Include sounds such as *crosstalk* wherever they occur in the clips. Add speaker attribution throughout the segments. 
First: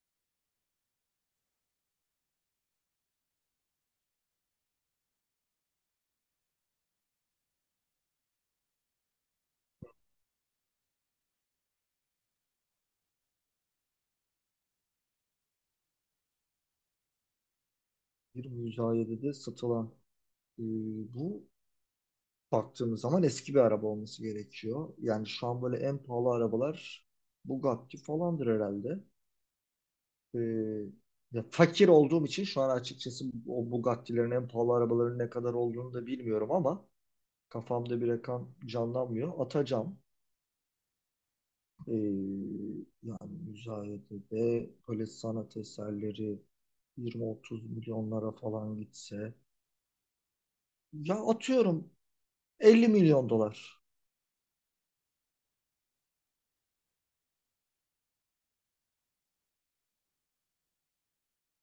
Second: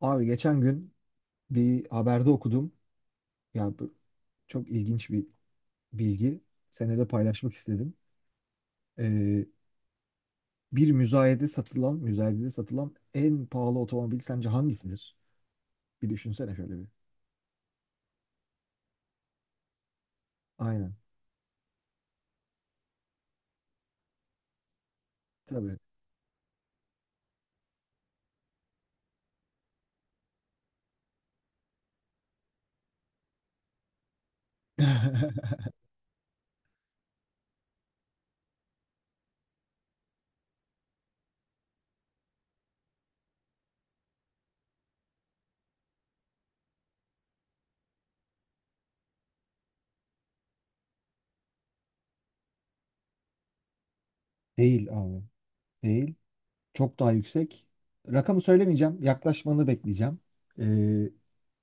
Speaker 1: Abi geçen gün bir haberde okudum. Ya bu çok ilginç bir bilgi. Senede paylaşmak istedim. Ee, bir müzayedede satılan en pahalı otomobil sence hangisidir? Bir düşünsene şöyle bir.
Speaker 2: Bir müzayedede satılan e,
Speaker 1: Aynen.
Speaker 2: bu baktığımız zaman eski bir araba olması gerekiyor. Yani şu an
Speaker 1: Tabii.
Speaker 2: böyle en pahalı arabalar Bugatti falandır herhalde. E, ya fakir olduğum için şu an açıkçası o Bugatti'lerin en pahalı arabaların ne kadar
Speaker 1: *laughs*
Speaker 2: olduğunu da bilmiyorum ama kafamda bir rakam canlanmıyor. Atacağım. E, yani müzayedede böyle sanat eserleri 20-30 milyonlara falan gitse ya atıyorum 50 milyon dolar.
Speaker 1: Değil abi. Değil. Çok daha yüksek. Rakamı söylemeyeceğim. Yaklaşmanı bekleyeceğim. Ee,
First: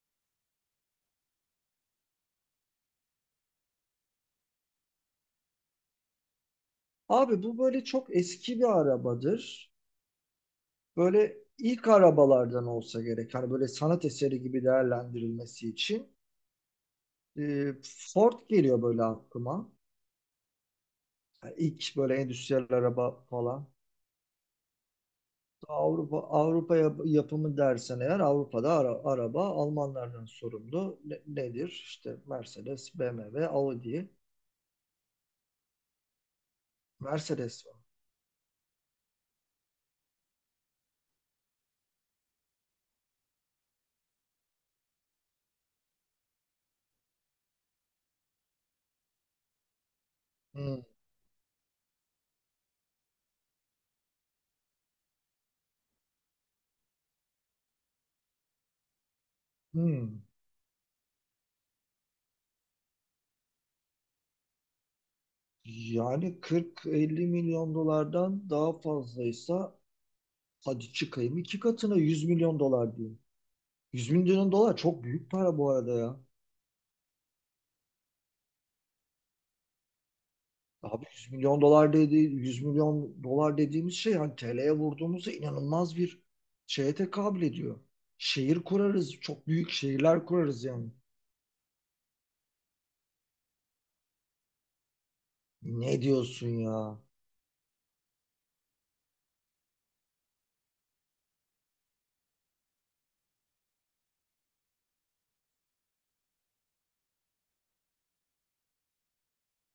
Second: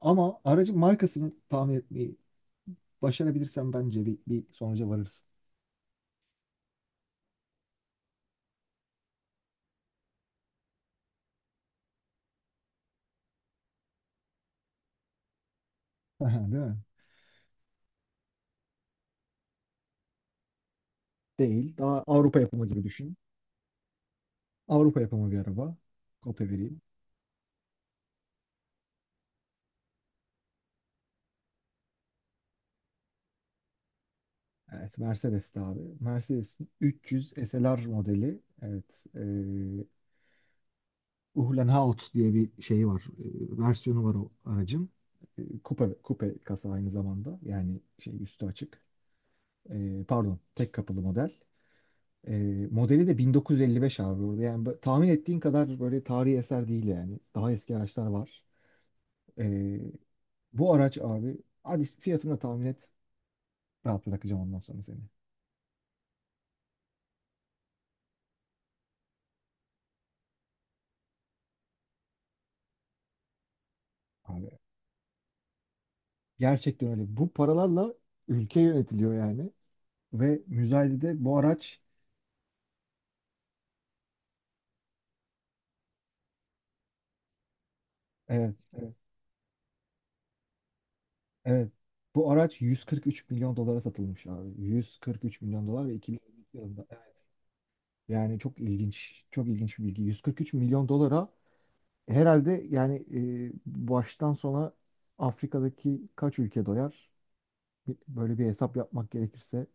Speaker 1: ama aracın markasını tahmin etmeyi başarabilirsem bence bir sonuca varırız.
Speaker 2: Abi bu böyle çok eski bir arabadır. Böyle ilk arabalardan olsa gerek. Hani böyle sanat eseri gibi değerlendirilmesi için.
Speaker 1: *laughs* Değil mi?
Speaker 2: Ee, Ford geliyor böyle aklıma. Yani
Speaker 1: Değil.
Speaker 2: ilk
Speaker 1: Daha
Speaker 2: böyle
Speaker 1: Avrupa
Speaker 2: endüstriyel
Speaker 1: yapımı gibi düşün.
Speaker 2: araba falan.
Speaker 1: Avrupa yapımı bir araba.
Speaker 2: Avrupa
Speaker 1: Kopya
Speaker 2: Avrupa
Speaker 1: vereyim.
Speaker 2: yap- yapımı dersen eğer Avrupa'da araba Almanlardan sorumlu. Nedir? İşte Mercedes, BMW, Audi.
Speaker 1: Evet, Mercedes'ti abi. Mercedes'in 300
Speaker 2: Mercedes var.
Speaker 1: SLR modeli. Evet, Uhlenhaut diye bir şeyi var. Versiyonu var o aracın. Coupe kasa aynı zamanda. Yani şey üstü açık. Pardon, tek
Speaker 2: Hmm.
Speaker 1: kapılı model. E, modeli de 1955 abi orada. Yani tahmin ettiğin kadar böyle tarihi eser değil yani. Daha eski araçlar var. E,
Speaker 2: Hmm.
Speaker 1: bu araç abi, hadi fiyatını da tahmin et. Rahat bırakacağım ondan sonra seni.
Speaker 2: Yani 40-50 milyon dolardan daha fazlaysa, hadi çıkayım iki katına 100 milyon dolar diyeyim. 100
Speaker 1: Abi,
Speaker 2: milyon dolar çok büyük para bu arada ya.
Speaker 1: gerçekten öyle. Bu paralarla ülke yönetiliyor yani. Ve
Speaker 2: Abi
Speaker 1: müzayedede
Speaker 2: 100
Speaker 1: bu
Speaker 2: milyon
Speaker 1: araç.
Speaker 2: dolar dedi, 100 milyon dolar dediğimiz şey hani TL'ye vurduğumuzda inanılmaz bir şeye tekabül ediyor.
Speaker 1: Evet,
Speaker 2: Şehir
Speaker 1: evet,
Speaker 2: kurarız, çok büyük şehirler kurarız yani.
Speaker 1: evet. Bu araç 143 milyon dolara satılmış abi. 143 milyon dolar ve
Speaker 2: Ne diyorsun
Speaker 1: 2022 yılında.
Speaker 2: ya?
Speaker 1: Evet. Yani çok ilginç, çok ilginç bir bilgi. 143 milyon dolara herhalde yani, baştan sona Afrika'daki kaç ülke doyar? Böyle bir hesap yapmak gerekirse.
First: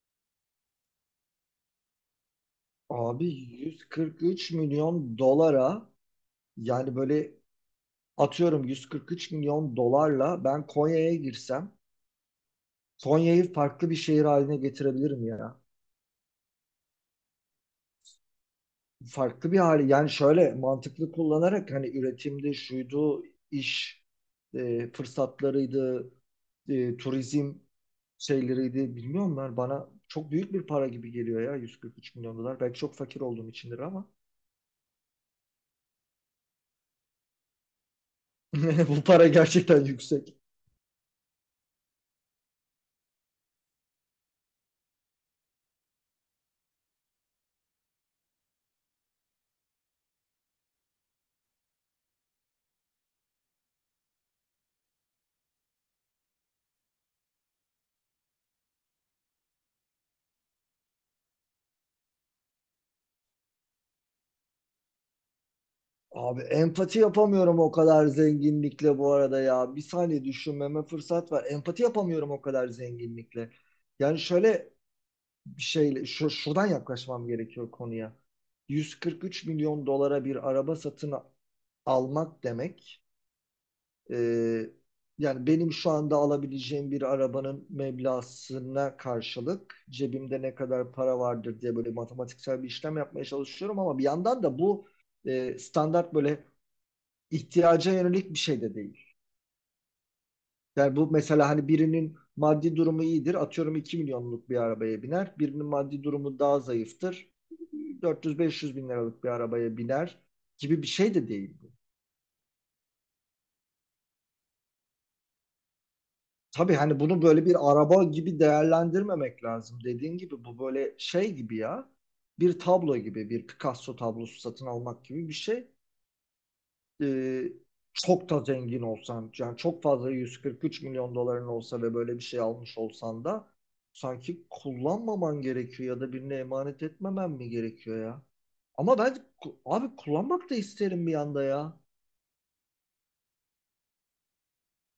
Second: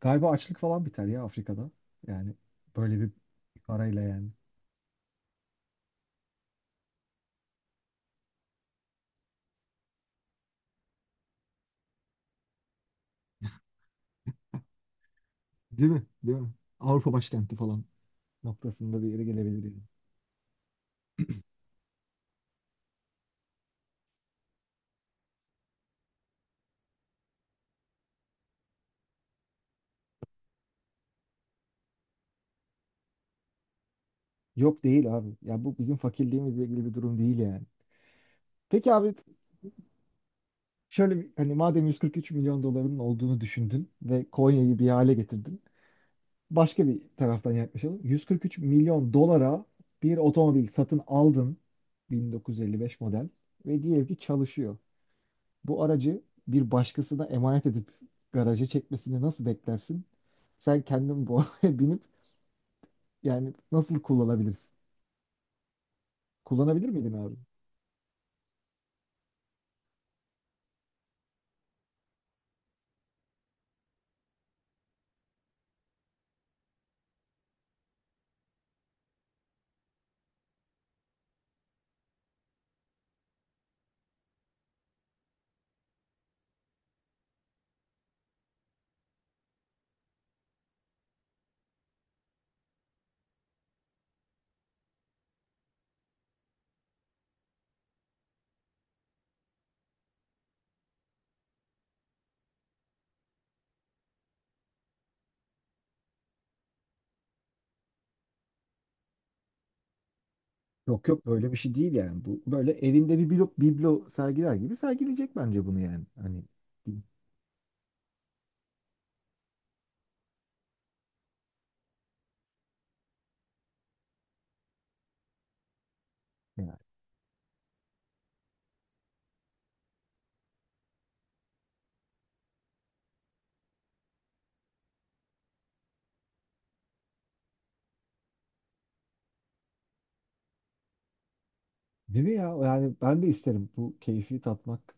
Speaker 1: Galiba açlık falan biter ya Afrika'da. Yani böyle bir
Speaker 2: Abi
Speaker 1: parayla yani.
Speaker 2: 143 milyon dolara, yani böyle atıyorum 143 milyon dolarla ben Konya'ya girsem Konya'yı farklı bir şehir haline getirebilirim ya.
Speaker 1: Değil mi? Değil mi? Avrupa başkenti falan noktasında bir yere
Speaker 2: Farklı bir
Speaker 1: gelebilir yani.
Speaker 2: hali, yani şöyle mantıklı kullanarak hani üretimde şuydu, iş fırsatlarıydı, turizm şeyleriydi, bilmiyorum, ben bana çok büyük bir para gibi geliyor ya 143 milyon dolar, belki çok fakir olduğum içindir ama
Speaker 1: Yok değil abi. Ya bu bizim fakirliğimizle ilgili bir durum değil yani.
Speaker 2: *laughs*
Speaker 1: Peki
Speaker 2: bu
Speaker 1: abi
Speaker 2: para gerçekten yüksek.
Speaker 1: şöyle bir, hani madem 143 milyon doların olduğunu düşündün ve Konya'yı bir hale getirdin. Başka bir taraftan yaklaşalım. 143 milyon dolara bir otomobil satın aldın, 1955 model, ve diyelim ki çalışıyor. Bu aracı bir başkasına emanet edip garaja çekmesini nasıl beklersin? Sen kendin bu *laughs* arabaya binip yani nasıl kullanabilirsin?
Speaker 2: Abi
Speaker 1: Kullanabilir
Speaker 2: empati
Speaker 1: miydin abi?
Speaker 2: yapamıyorum o kadar zenginlikle bu arada ya. Bir saniye düşünmeme fırsat var. Empati yapamıyorum o kadar zenginlikle. Yani şöyle bir şeyle şu, şuradan yaklaşmam gerekiyor konuya. 143 milyon dolara bir araba satın almak demek, e, yani benim şu anda alabileceğim bir arabanın meblağına karşılık cebimde ne kadar para vardır diye böyle matematiksel bir işlem yapmaya çalışıyorum ama bir yandan da bu standart, böyle ihtiyaca yönelik bir şey de değil. Yani bu mesela, hani birinin maddi durumu iyidir. Atıyorum 2 milyonluk bir arabaya biner. Birinin maddi durumu daha zayıftır. 400-500 bin liralık bir arabaya biner gibi bir
Speaker 1: Yok,
Speaker 2: şey
Speaker 1: yok,
Speaker 2: de
Speaker 1: böyle
Speaker 2: değil
Speaker 1: bir
Speaker 2: bu.
Speaker 1: şey değil yani. Bu böyle evinde bir biblo sergiler gibi sergileyecek bence bunu yani. Hani
Speaker 2: Tabii, hani bunu böyle bir araba gibi değerlendirmemek lazım. Dediğin gibi bu böyle şey gibi ya. Bir tablo gibi, bir Picasso tablosu satın almak gibi bir şey.
Speaker 1: yani.
Speaker 2: e, çok da zengin olsan, yani çok fazla 143 milyon doların olsa ve böyle bir şey almış olsan da, sanki kullanmaman gerekiyor ya da birine emanet etmemen mi gerekiyor ya? Ama ben abi, kullanmak da isterim bir anda ya.
Speaker 1: Değil mi ya? Yani ben de isterim bu keyfi tatmak,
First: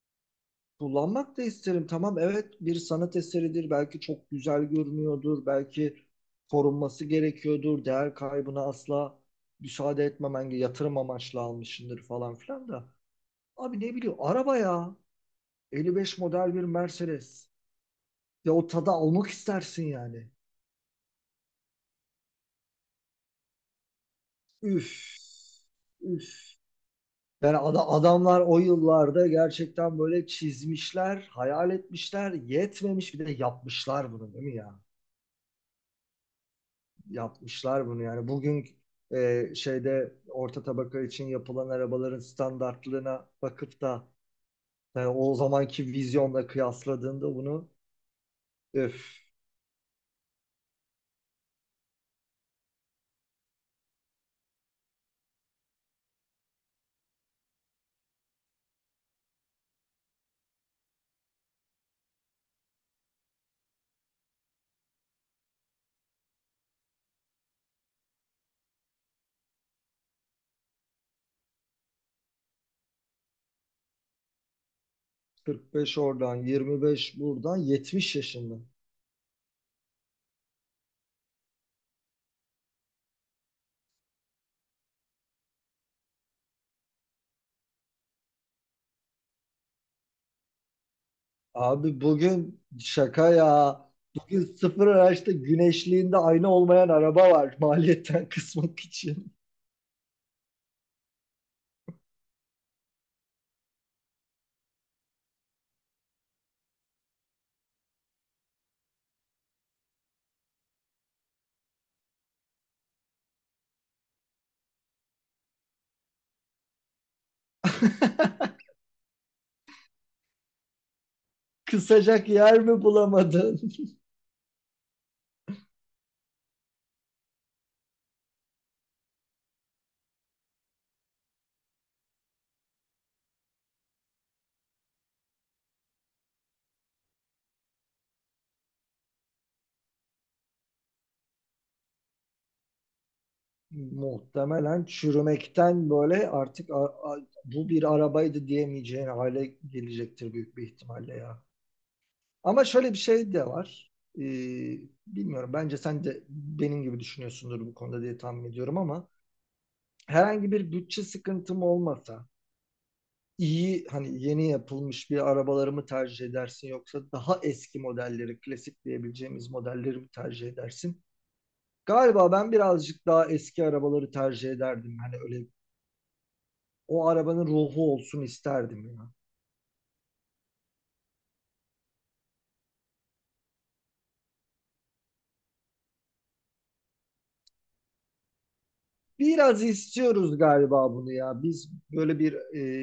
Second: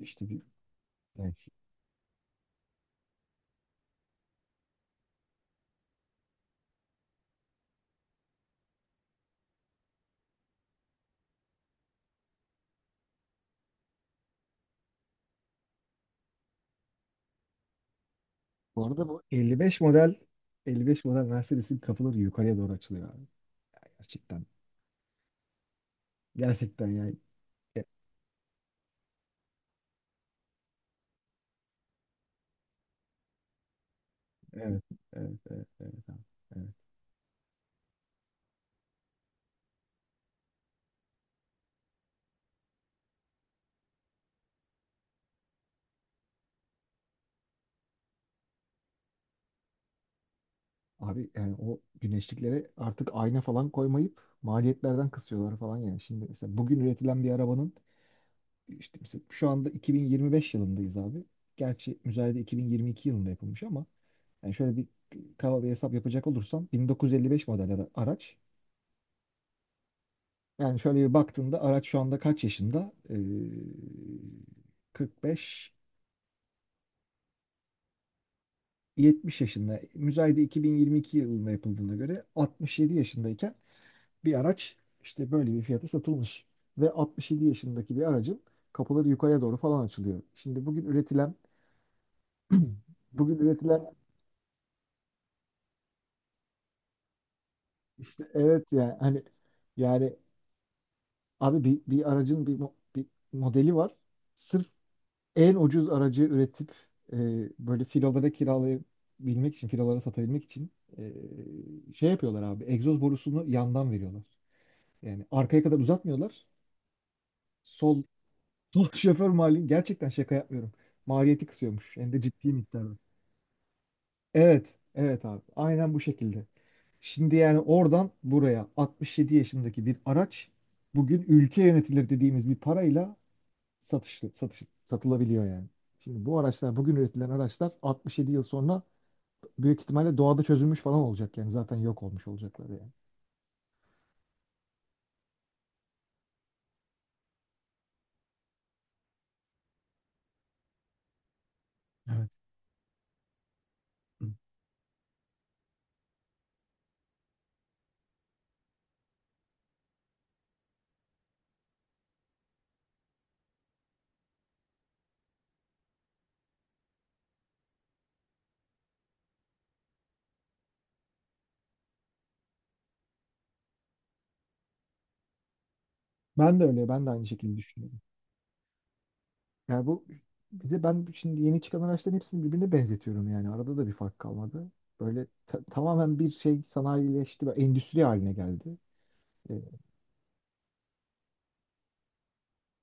Speaker 1: işte bir yani.
Speaker 2: Kullanmak da isterim. Tamam, evet, bir sanat eseridir. Belki çok güzel görünüyordur. Belki korunması gerekiyordur. Değer kaybına asla müsaade etmemen, yatırım amaçlı almışsındır falan filan da. Abi ne bileyim, araba ya. 55 model bir Mercedes. Ya, o
Speaker 1: Bu
Speaker 2: tadı
Speaker 1: arada bu
Speaker 2: almak
Speaker 1: 55
Speaker 2: istersin
Speaker 1: model,
Speaker 2: yani.
Speaker 1: 55 model Mercedes'in kapıları yukarıya doğru açılıyor abi. Gerçekten.
Speaker 2: Üf. Üf.
Speaker 1: Gerçekten yani.
Speaker 2: Yani
Speaker 1: Evet,
Speaker 2: adamlar o yıllarda gerçekten böyle çizmişler, hayal etmişler, yetmemiş bir de yapmışlar bunu, değil mi ya?
Speaker 1: evet, evet, evet, evet, abi. Evet.
Speaker 2: Yapmışlar bunu yani. Bugün şeyde, orta tabaka için yapılan arabaların standartlığına bakıp da, yani o zamanki vizyonla kıyasladığında bunu, öf,
Speaker 1: Abi, yani o güneşliklere artık ayna falan koymayıp maliyetlerden kısıyorlar falan yani. Şimdi mesela bugün üretilen bir arabanın. İşte mesela şu anda 2025 yılındayız abi. Gerçi müzayede 2022 yılında yapılmış ama yani şöyle bir kaba bir hesap yapacak olursam 1955 model araç. Yani şöyle bir baktığında araç şu anda kaç yaşında? 45,
Speaker 2: 45 oradan, 25 buradan, 70 yaşında.
Speaker 1: 70 yaşında. Müzayede 2022 yılında yapıldığına göre 67 yaşındayken bir araç işte böyle bir fiyata satılmış. Ve 67 yaşındaki bir aracın kapıları yukarıya doğru falan açılıyor. Şimdi bugün üretilen.
Speaker 2: Abi bugün
Speaker 1: *clears throat*
Speaker 2: şaka
Speaker 1: bugün üretilen
Speaker 2: ya. Bugün sıfır araçta güneşliğinde ayna olmayan araba var *laughs* maliyetten
Speaker 1: Evet,
Speaker 2: kısmak
Speaker 1: yani hani
Speaker 2: için.
Speaker 1: yani abi, bir aracın bir modeli var. Sırf en ucuz aracı üretip, e, böyle filolara kiralayabilmek için, filolara satabilmek için, şey yapıyorlar abi. Egzoz borusunu yandan veriyorlar. Yani arkaya kadar uzatmıyorlar. Sol,
Speaker 2: *laughs*
Speaker 1: sol *laughs* şoför mali gerçekten şaka yapmıyorum. Maliyeti kısıyormuş. Hem de
Speaker 2: Kısacak
Speaker 1: ciddi
Speaker 2: yer
Speaker 1: miktar.
Speaker 2: mi bulamadın?
Speaker 1: Evet, evet abi. Aynen bu şekilde. Şimdi yani oradan buraya 67 yaşındaki bir araç bugün ülke yönetilir dediğimiz bir parayla satılabiliyor yani. Şimdi bu araçlar, bugün üretilen araçlar 67 yıl sonra büyük ihtimalle doğada çözülmüş falan olacak yani. Zaten yok olmuş olacaklar yani.
Speaker 2: Muhtemelen çürümekten böyle artık bu bir arabaydı diyemeyeceğin hale gelecektir büyük bir ihtimalle ya.
Speaker 1: Evet.
Speaker 2: Ama şöyle bir şey de var. Ee, bilmiyorum, bence sen de benim gibi düşünüyorsundur bu konuda diye tahmin ediyorum, ama herhangi bir bütçe sıkıntım olmasa, iyi hani, yeni yapılmış bir arabaları mı tercih edersin, yoksa daha eski modelleri, klasik diyebileceğimiz modelleri mi tercih edersin? Galiba ben birazcık daha eski arabaları tercih ederdim. Hani öyle,
Speaker 1: Ben de öyle, ben
Speaker 2: o
Speaker 1: de aynı
Speaker 2: arabanın
Speaker 1: şekilde
Speaker 2: ruhu
Speaker 1: düşünüyorum.
Speaker 2: olsun isterdim ya.
Speaker 1: Yani bu, bir de ben şimdi yeni çıkan araçların hepsini birbirine benzetiyorum yani. Arada da bir fark kalmadı. Böyle tamamen bir şey sanayileşti ve endüstri haline geldi. E,
Speaker 2: Biraz istiyoruz galiba bunu ya. Biz böyle bir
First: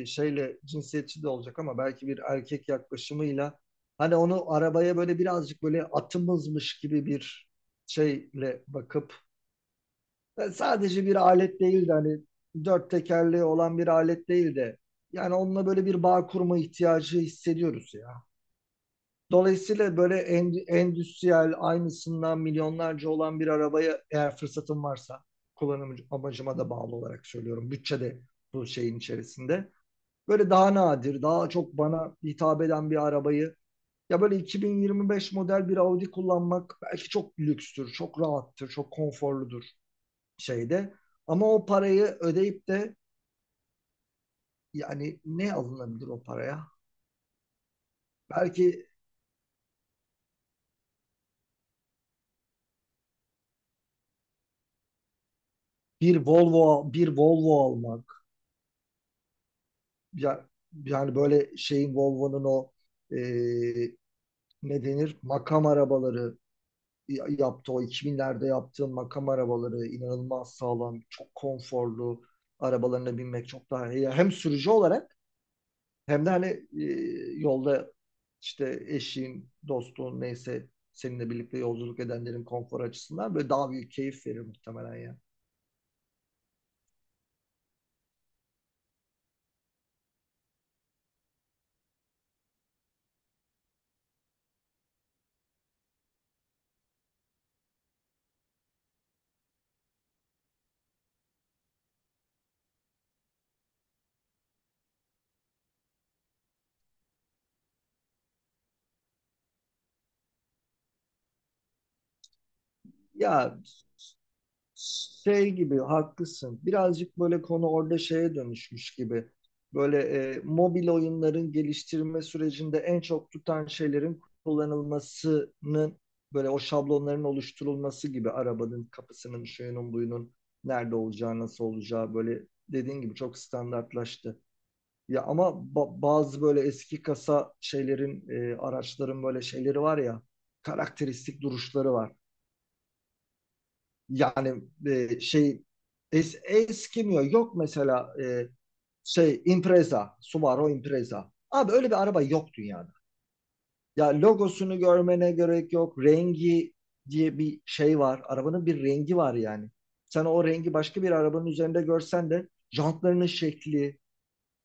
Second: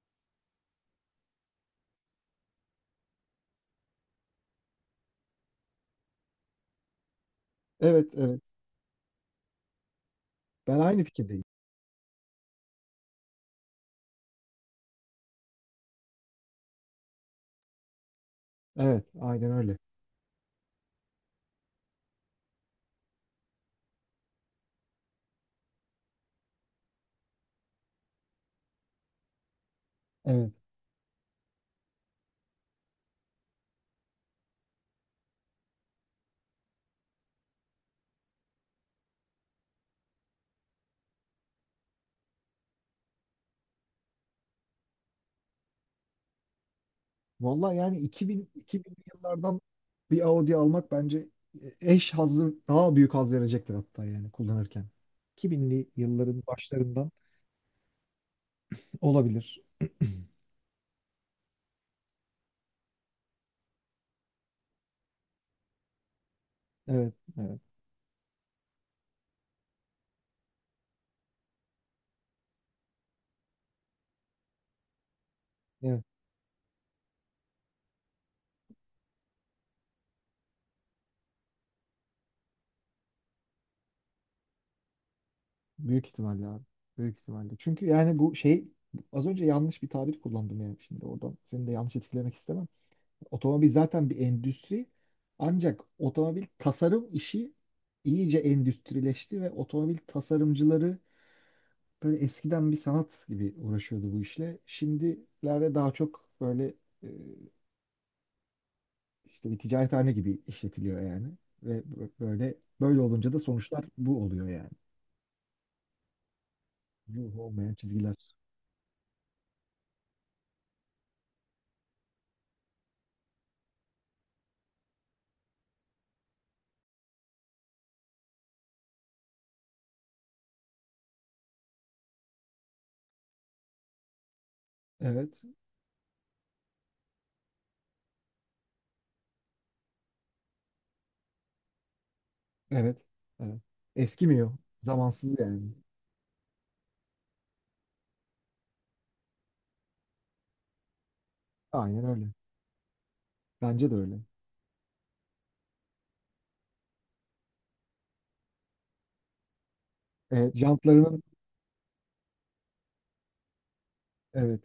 Speaker 2: şeyle, cinsiyetçi de olacak ama, belki bir erkek yaklaşımıyla, hani onu arabaya böyle birazcık böyle atımızmış gibi bir
Speaker 1: Evet, evet.
Speaker 2: şeyle bakıp. Yani
Speaker 1: Ben aynı
Speaker 2: sadece bir
Speaker 1: fikirdeyim.
Speaker 2: alet değil de, hani dört tekerleği olan bir alet değil de, yani onunla böyle bir bağ kurma ihtiyacı hissediyoruz ya.
Speaker 1: Evet, aynen öyle.
Speaker 2: Dolayısıyla böyle endüstriyel, aynısından milyonlarca olan bir arabaya, eğer fırsatım varsa, kullanım amacıma da bağlı olarak söylüyorum. Bütçe de bu şeyin içerisinde. Böyle
Speaker 1: Evet.
Speaker 2: daha nadir, daha çok bana hitap eden bir arabayı, ya böyle 2025 model bir Audi kullanmak belki çok lükstür, çok rahattır, çok konforludur şeyde. Ama o parayı ödeyip de, yani ne alınabilir o paraya?
Speaker 1: Vallahi yani
Speaker 2: Belki
Speaker 1: 2000'li yıllardan bir Audi almak bence eş hazzı, daha büyük haz verecektir hatta yani kullanırken. 2000'li
Speaker 2: bir
Speaker 1: yılların
Speaker 2: Volvo, bir
Speaker 1: başlarından
Speaker 2: Volvo almak.
Speaker 1: olabilir.
Speaker 2: Ya, yani böyle şeyin, Volvo'nun o, e, ne denir? Makam arabaları
Speaker 1: Evet, evet,
Speaker 2: yaptı. O 2000'lerde yaptığın makam arabaları inanılmaz sağlam, çok konforlu arabalarına binmek çok daha iyi. Hem sürücü olarak,
Speaker 1: evet.
Speaker 2: hem de hani yolda işte eşin, dostun, neyse seninle birlikte yolculuk edenlerin konfor açısından böyle daha büyük keyif verir muhtemelen ya.
Speaker 1: Büyük ihtimalle abi. Büyük ihtimalle. Çünkü yani bu şey, az önce yanlış bir tabir kullandım yani, şimdi oradan seni de yanlış etkilemek istemem. Otomobil zaten bir endüstri. Ancak otomobil tasarım işi iyice endüstrileşti ve otomobil tasarımcıları böyle eskiden bir sanat gibi uğraşıyordu bu işle. Şimdilerde daha çok böyle, e, işte bir ticarethane gibi işletiliyor yani. Ve böyle olunca da
Speaker 2: Ya,
Speaker 1: sonuçlar bu oluyor yani.
Speaker 2: şey gibi haklısın. Birazcık
Speaker 1: Ruh
Speaker 2: böyle konu
Speaker 1: olmayan
Speaker 2: orada
Speaker 1: çizgiler.
Speaker 2: şeye dönüşmüş gibi. Böyle mobil oyunların geliştirme sürecinde en çok tutan şeylerin kullanılmasının, böyle o şablonların oluşturulması gibi, arabanın kapısının, şuyunun, buyunun nerede olacağı, nasıl olacağı, böyle dediğin gibi çok standartlaştı. Ya
Speaker 1: Evet,
Speaker 2: ama bazı böyle eski kasa şeylerin, araçların böyle şeyleri var ya, karakteristik duruşları var.
Speaker 1: evet, evet. Eskimiyor.
Speaker 2: Yani
Speaker 1: Zamansız yani.
Speaker 2: şey eskimiyor. Yok mesela şey, Impreza, Subaru Impreza. Abi öyle bir
Speaker 1: Aynen
Speaker 2: araba
Speaker 1: öyle.
Speaker 2: yok dünyada.
Speaker 1: Bence de
Speaker 2: Ya,
Speaker 1: öyle.
Speaker 2: logosunu görmene gerek yok. Rengi diye bir şey var. Arabanın bir rengi var yani. Sen o
Speaker 1: Evet,
Speaker 2: rengi başka bir
Speaker 1: jantlarının,
Speaker 2: arabanın üzerinde görsen de, jantlarının şekli,
Speaker 1: evet,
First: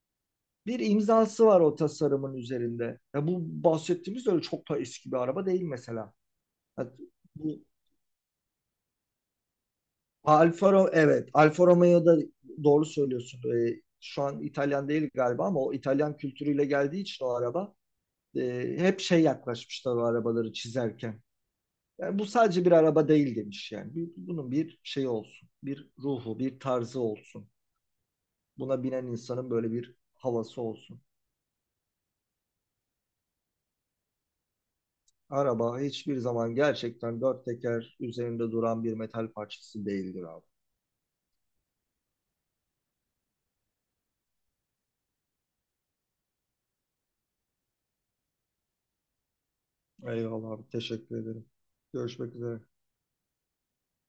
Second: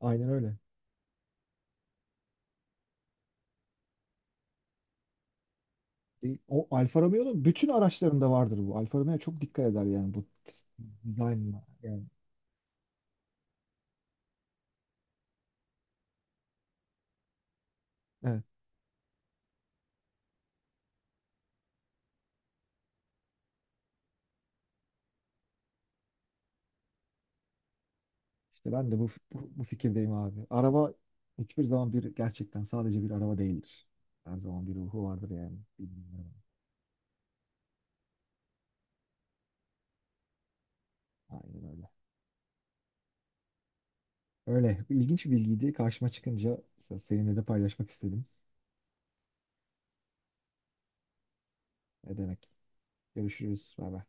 Speaker 1: aynen öyle.
Speaker 2: bir imzası var o tasarımın üzerinde. Ya, bu bahsettiğimiz öyle çok da eski bir araba değil mesela.
Speaker 1: O
Speaker 2: Ya
Speaker 1: Alfa Romeo'nun
Speaker 2: bu
Speaker 1: bütün araçlarında vardır bu. Alfa Romeo çok dikkat eder yani bu
Speaker 2: Alfa Romeo, evet,
Speaker 1: dizaynla.
Speaker 2: Alfa
Speaker 1: Yani
Speaker 2: Romeo'da doğru söylüyorsun. Şu an İtalyan değil galiba, ama o İtalyan kültürüyle geldiği için o araba,
Speaker 1: evet.
Speaker 2: hep şey yaklaşmışlar o arabaları çizerken. Yani bu sadece bir araba değil demiş yani. Bunun bir şeyi olsun, bir ruhu, bir tarzı olsun.
Speaker 1: işte
Speaker 2: Buna
Speaker 1: ben de
Speaker 2: binen
Speaker 1: bu,
Speaker 2: insanın
Speaker 1: bu, bu
Speaker 2: böyle bir
Speaker 1: fikirdeyim abi.
Speaker 2: havası
Speaker 1: Araba
Speaker 2: olsun.
Speaker 1: hiçbir zaman bir gerçekten sadece bir araba değildir. Her zaman bir ruhu vardır yani.
Speaker 2: Araba hiçbir
Speaker 1: Bilmiyorum.
Speaker 2: zaman gerçekten dört teker üzerinde duran bir metal parçası değildir abi.
Speaker 1: Aynen öyle. Öyle. İlginç bir bilgiydi. Karşıma çıkınca seninle de paylaşmak istedim.
Speaker 2: Eyvallah abi, teşekkür ederim.
Speaker 1: Ne
Speaker 2: Görüşmek
Speaker 1: demek.
Speaker 2: üzere.
Speaker 1: Görüşürüz. Bay bay.